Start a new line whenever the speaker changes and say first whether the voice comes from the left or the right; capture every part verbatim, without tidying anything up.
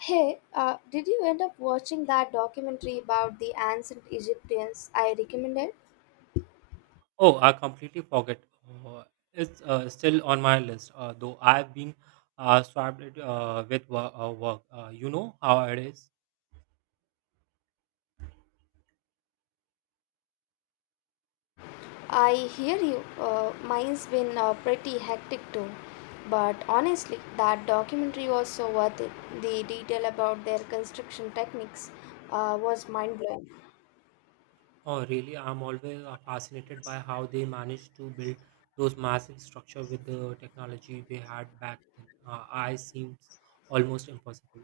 left: Hey, uh, did you end up watching that documentary about the ancient Egyptians I recommended?
right: Oh, I completely forget. Uh, it's uh, still on my list, uh, though I've been uh, swamped uh, with wo- uh, work. Uh, you know how it is.
left: I hear you. Uh, mine's been uh, pretty hectic too. But honestly, that documentary was so worth it. The detail about their construction techniques uh, was mind blowing.
right: Oh, really? I'm always uh, fascinated by how they managed to build those massive structure with the technology they had back then. Uh, I seems almost impossible.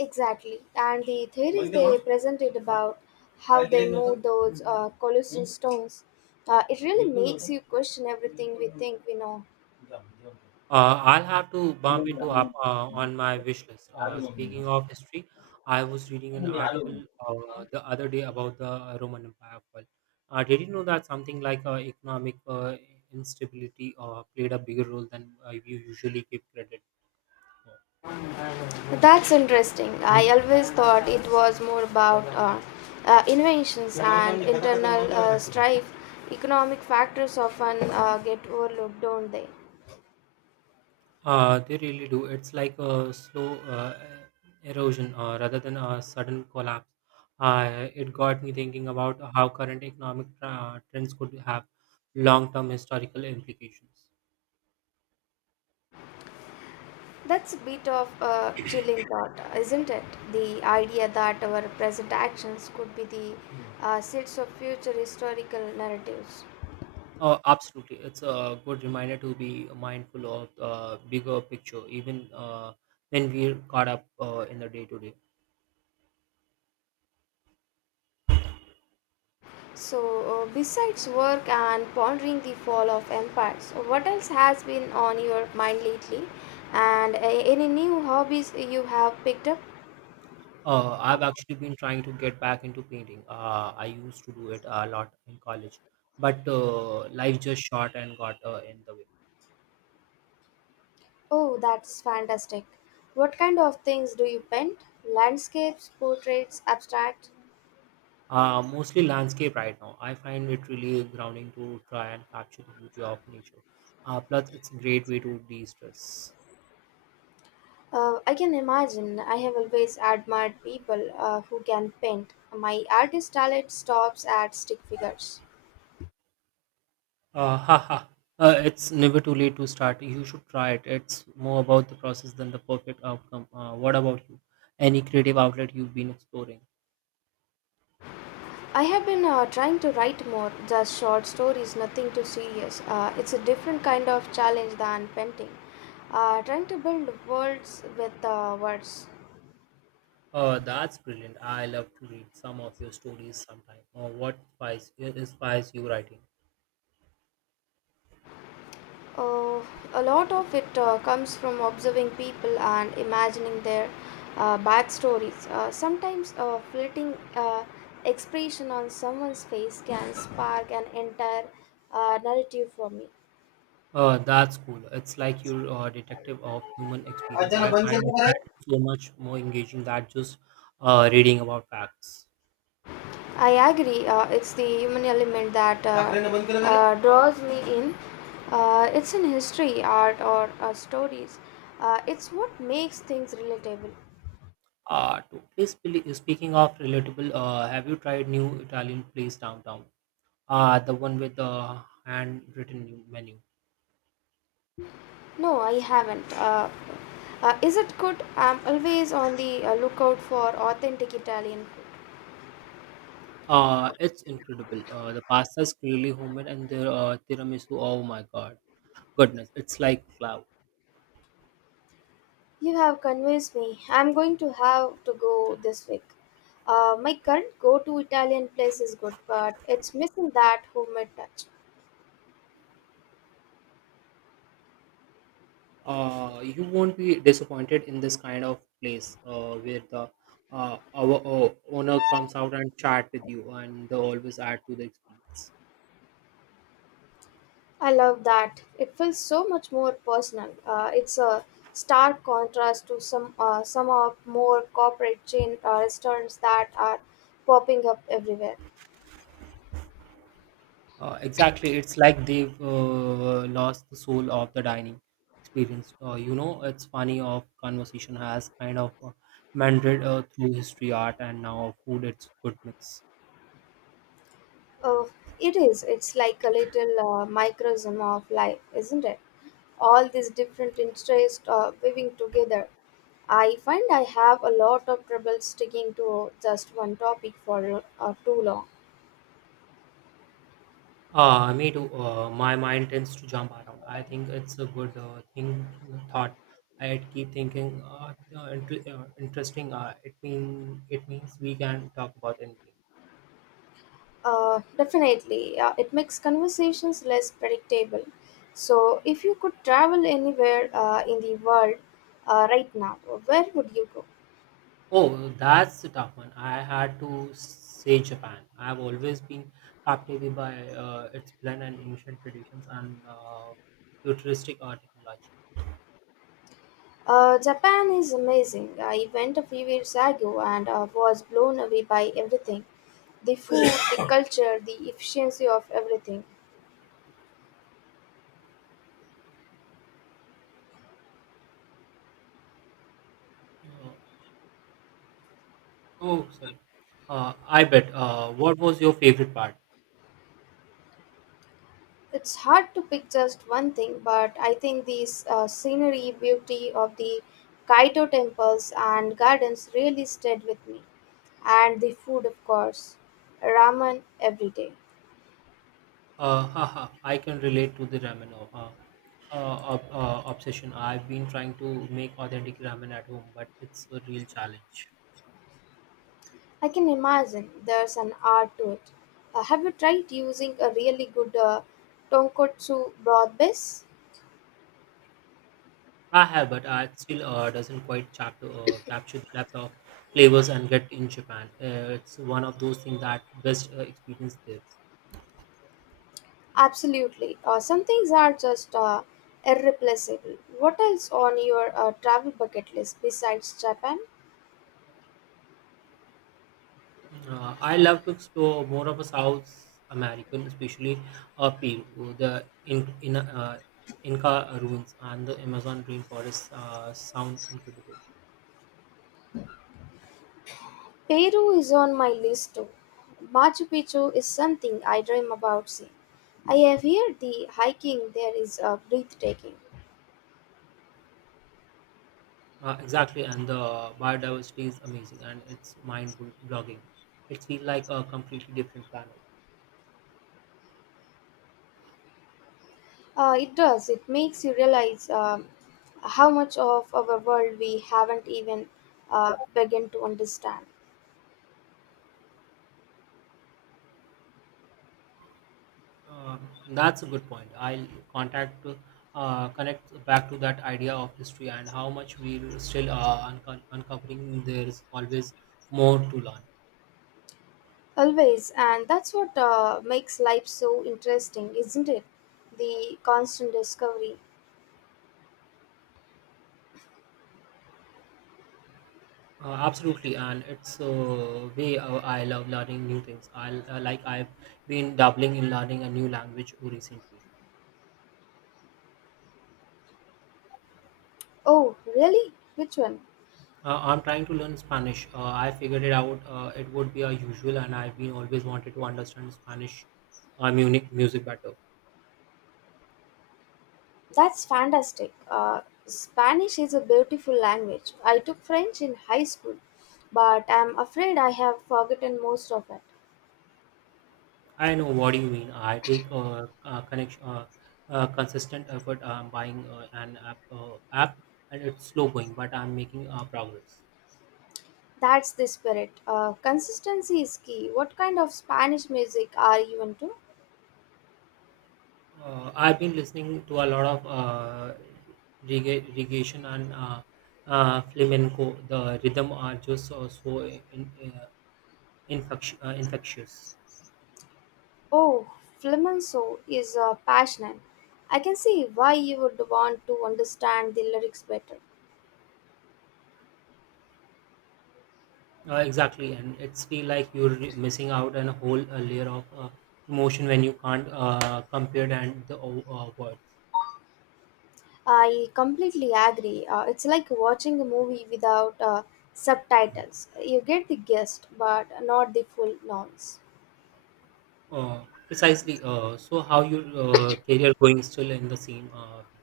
left: Exactly. And the theories they presented about how they moved those uh, colossal stones, uh, it really makes you question everything we think we know.
right: Uh, I'll have to bump into up uh, on my wish list. Uh, speaking of history, I was reading an article uh, the other day about the Roman Empire. fall. uh, Did you know that something like uh, economic uh, instability uh, played a bigger role than uh, you usually give credit for?
left: That's interesting. I always thought it was more about uh, uh, inventions and internal uh, strife. Economic factors often uh, get overlooked, don't they?
right: Uh, they really do. It's like a slow uh, erosion uh, rather than a sudden collapse. Uh, it got me thinking about how current economic uh, trends could have long-term historical implications.
left: That's a bit of a chilling thought, isn't it? The idea that our present actions could be the uh, seeds of future historical narratives.
right: Oh, absolutely. It's a good reminder to be mindful of uh, bigger picture, even uh, when we're caught up uh, in the day to day.
left: So, uh, besides work and pondering the fall of empires, what else has been on your mind lately? And uh, any new hobbies you have picked up?
right: Uh, I've actually been trying to get back into painting. Uh, I used to do it a lot in college, but uh, life just shot and got uh, in the way.
left: Oh, that's fantastic. What kind of things do you paint? Landscapes, portraits, abstract?
right: Uh, mostly landscape right now. I find it really grounding to try and capture the beauty of nature. Uh, plus, it's a great way to de stress.
left: Uh, I can imagine. I have always admired people uh, who can paint. My artist talent stops at stick figures.
right: Uh, haha. Uh, it's never too late to start. You should try it. It's more about the process than the perfect outcome. Uh, what about you? Any creative outlet you've been exploring?
left: I have been uh, trying to write more, just short stories, nothing too serious. Uh, it's a different kind of challenge than painting. Uh, trying to build worlds with uh, words.
right: Uh, that's brilliant. I love to read some of your stories sometime. Uh, what inspires, inspires you writing?
left: Uh, a lot of it uh, comes from observing people and imagining their uh, backstories. Uh, sometimes a fleeting uh, expression on someone's face can spark an entire uh, narrative for me.
right: Uh, that's cool. It's like you're a detective of human experience.
left: अचानक
right: I
left: बंद केलं
right: find
left: तर काय.
right: that so much more engaging than just uh, reading about facts.
left: I agree. Uh, it's the human element that uh, uh, draws me in. Uh, it's in history, art, or uh, stories. Uh, it's what makes things relatable.
right: Uh, totally spe- speaking of relatable, uh, have you tried new Italian place downtown? Uh, the one with the handwritten menu.
left: No, I haven't. Uh, uh, is it good? I'm always on the uh, lookout for authentic Italian food.
right: Uh, it's incredible. Uh, the pasta is clearly homemade, and the uh, tiramisu. Oh my god, goodness, it's like cloud.
left: You have convinced me. I'm going to have to go this week. Uh, my current go to Italian place is good, but it's missing that homemade touch.
right: Uh, you won't be disappointed in this kind of place uh, where the uh, our, uh owner comes out and chat with you, and they always add to the experience.
left: I love that. It feels so much more personal. Uh, it's a stark contrast to some uh, some of more corporate chain uh, restaurants that are popping up everywhere.
right: Uh, exactly, it's like they've uh, lost the soul of the dining experience. Uh, you know, it's funny of conversation has kind of uh, meandered uh, through history, art, and now food. It's good mix.
left: Oh, it is. It's like a little uh, microcosm of life, isn't it? All these different interests uh, weaving together. I find I have a lot of trouble sticking to just one topic for uh, too long.
right: Uh, me too. Uh, my mind tends to jump around. I think it's a good uh, thing thought. I keep thinking, uh, uh, int- uh, interesting. Uh, it mean it means we can talk about anything.
left: Uh, definitely, uh, it makes conversations less predictable. So, if you could travel anywhere uh, in the world uh, right now, where would you go?
right: Oh, that's a tough one. I had to say Japan. I've always been captivated by uh, its blend and ancient traditions and uh, futuristic art technology.
left: Uh, Japan is amazing. I went a few years ago and uh, was blown away by everything, the food, the culture, the efficiency of everything.
right: Uh, oh, sorry. Uh, I bet. Uh, what was your favorite part?
left: It's hard to pick just one thing, but I think the uh, scenery, beauty of the Kaito temples and gardens really stayed with me. And the food, of course. Ramen every day.
right: Uh, haha, I can relate to the ramen uh, uh, uh, ob- uh, obsession. I've been trying to make authentic ramen at home, but it's a real challenge.
left: I can imagine there's an art to it. Uh, have you tried using a really good uh, tonkotsu broth base?
right: I have, but uh, it still uh, doesn't quite chap- uh, capture the depth of flavors and get in Japan. Uh, it's one of those things that best uh, experience there.
left: Absolutely. Uh, some things are just uh, irreplaceable. What else on your uh, travel bucket list besides Japan?
right: Uh, I love to explore more of a South American, especially uh, Peru, the in, in uh, Inca ruins and the Amazon rainforest uh, sound incredible.
left: Peru is on my list too. Machu Picchu is something I dream about seeing. I have heard the hiking there is uh, breathtaking.
right: Uh, exactly, and the biodiversity is amazing and it's mind blogging. It feels like a completely different planet.
left: Uh, it does. It makes you realize um, how much of our world we haven't even uh, begun to understand.
right: Uh, that's a good point. I'll contact uh, connect back to that idea of history and how much we're still uh, unco- uncovering. There is always more to learn.
left: Always, and that's what uh, makes life so interesting, isn't it? The constant discovery.
right: Uh, absolutely, and it's a way uh, I love learning new things. I uh, like I've been dabbling in learning a new language recently.
left: Oh, really? Which one?
right: Uh, I'm trying to learn Spanish. Uh, I figured it out. Uh, it would be a usual, and I've been always wanted to understand Spanish uh, Munich music better.
left: That's fantastic. Uh, Spanish is a beautiful language. I took French in high school, but I'm afraid I have forgotten most of it.
right: I know what you mean. I take uh, uh, connection, uh, uh, consistent effort. I'm buying uh, an app, uh, app, and it's slow going, but I'm making uh, progress.
left: That's the spirit. Uh, consistency is key. What kind of Spanish music are you into?
right: Uh, I've been listening to a lot of uh, regga- reggaeton and uh, uh, flamenco. The rhythm are just so, so in, uh, infectious. Uh, infectious.
left: Oh, flamenco is uh, passionate. I can see why you would want to understand the lyrics better.
right: Uh, exactly, and it's feel like you're re- missing out on a whole uh, layer of uh, emotion when you can't uh, compare and the uh, words.
left: I completely agree. Uh, it's like watching a movie without uh, subtitles. You get the gist, but not the full nonce.
right: Uh, Precisely. Uh, so how your uh, career going still in the same? Uh, field?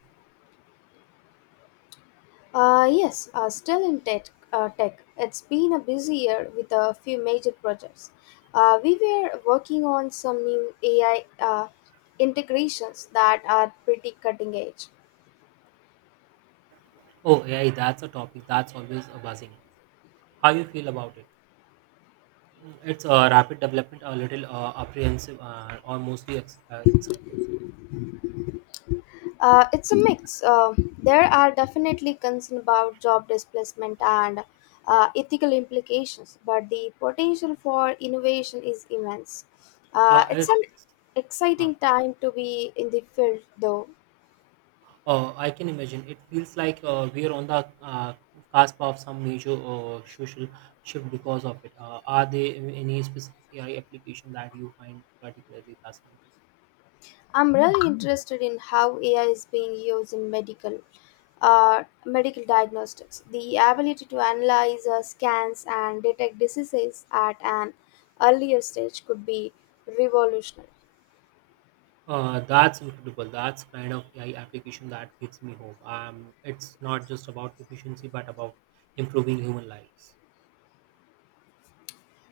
left: Uh, yes, uh, still in tech, uh, tech. It's been a busy year with a few major projects. Uh, we were working on some new A I uh, integrations that are pretty cutting edge.
right: Oh, A I. That's a topic that's always uh, buzzing. How you feel about it? Mm, it's a rapid development, a little uh, apprehensive, uh, or mostly ex- uh, excited.
left: Uh, it's a mix. Uh, there are definitely concerns about job displacement and uh, ethical implications, but the potential for innovation is immense. Uh,
right: Uh,
left: it's
right: it's,
left: an
right: huh.
left: exciting time to be in the field, though.
right: uh, I can imagine. It feels like uh, we are on the uh, cusp of some major uh, social shift because of it. Uh, are there any specific A I application that you find particularly fascinating?
left: I'm really interested in how A I is being used in medical uh, medical diagnostics. The ability to analyze uh, scans and detect diseases at an earlier stage could be revolutionary.
right: Uh, that's incredible. That's kind of A I application that gives me hope. Um, it's not just about efficiency, but about improving human lives.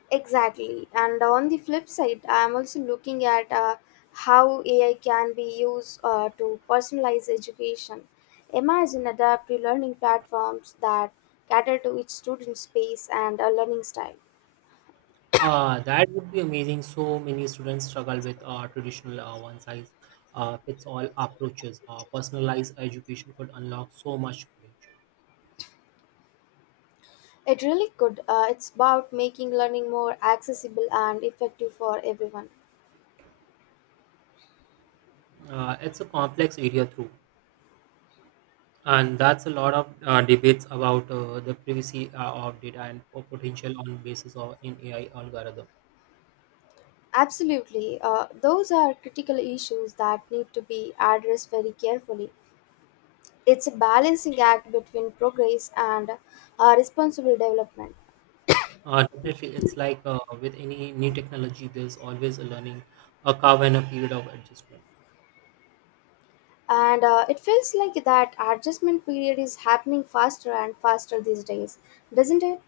left: Exactly. And on the flip side, I'm also looking at uh, how A I can be used uh, to personalize education. Imagine adaptive learning platforms that cater to each student's pace and uh, learning style.
right: Uh, that would be amazing. So many students struggle with uh, traditional uh, one size uh, fits all approaches. Uh, personalized education could unlock so much potential.
left: It really could. Uh, it's about making learning more accessible and effective for everyone.
right: Uh, it's a complex area, through, and that's a lot of uh, debates about uh, the privacy uh, of data and potential on basis of an A I algorithm.
left: Absolutely. Uh, those are critical issues that need to be addressed very carefully. It's a balancing act between progress and uh, responsible development.
right: Uh, definitely, it's like uh, with any new technology, there's always a learning a curve and a period of adjustment.
left: And uh, it feels like that adjustment period is happening faster and faster these days, doesn't it?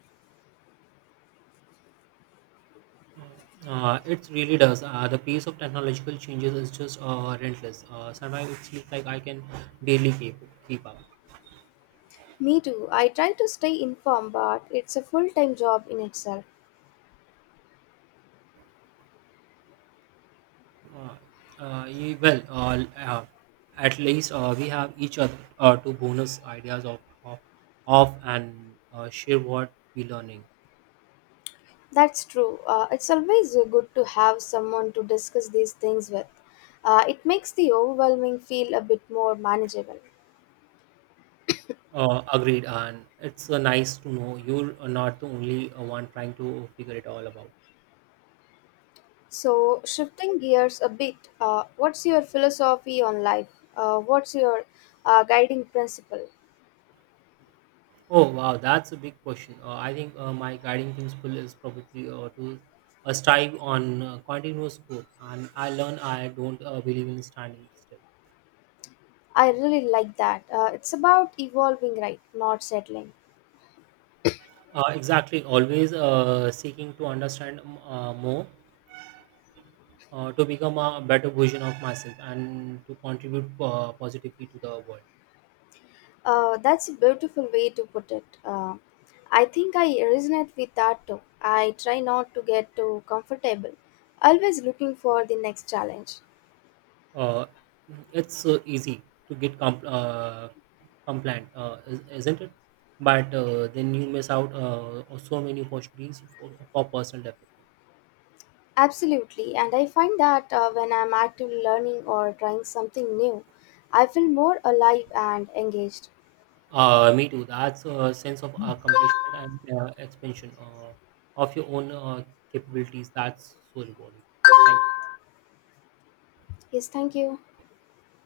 right: Uh, it really does. Uh, the pace of technological changes is just uh, relentless. Uh, sometimes it seems like I can barely keep, keep up.
left: Me too. I try to stay informed, but it's a full time job in itself.
right: Uh, uh, ye- well, uh, uh, at least uh, we have each other uh, to bonus ideas of, of, of and uh, share what we're learning.
left: That's true. Uh, it's always uh, good to have someone to discuss these things with. Uh, it makes the overwhelming feel a bit more manageable.
right: Uh, agreed, and it's uh, nice to know you're not the only uh, one trying to figure it all about.
left: So, shifting gears a bit, uh, what's your philosophy on life? Uh, what's your uh, guiding principle?
right: Oh wow, that's a big question. Uh, I think uh, my guiding principle is probably uh, to uh, strive on uh, continuous growth, and I learn I don't uh, believe in standing still.
left: I really like that. Uh, it's about evolving, right? Not settling.
right: Uh, exactly, always uh, seeking to understand um, uh, more, uh, to become a better version of myself, and to contribute uh, positively to the world.
left: Uh, that's a beautiful way to put it. Uh, I think I resonate with that too. I try not to get too comfortable, always looking for the next challenge.
right: Uh, it's so easy to get comp- uh, compliant, uh, is- isn't it? But uh, then you miss out uh, on so many opportunities for, for personal development.
left: Absolutely, and I find that uh, when I'm actively learning or trying something new, I feel more alive and engaged.
right: Uh, me too. That's a sense of accomplishment and uh, expansion uh, of your own uh, capabilities. That's so rewarding. Thank you.
left: Yes, thank you.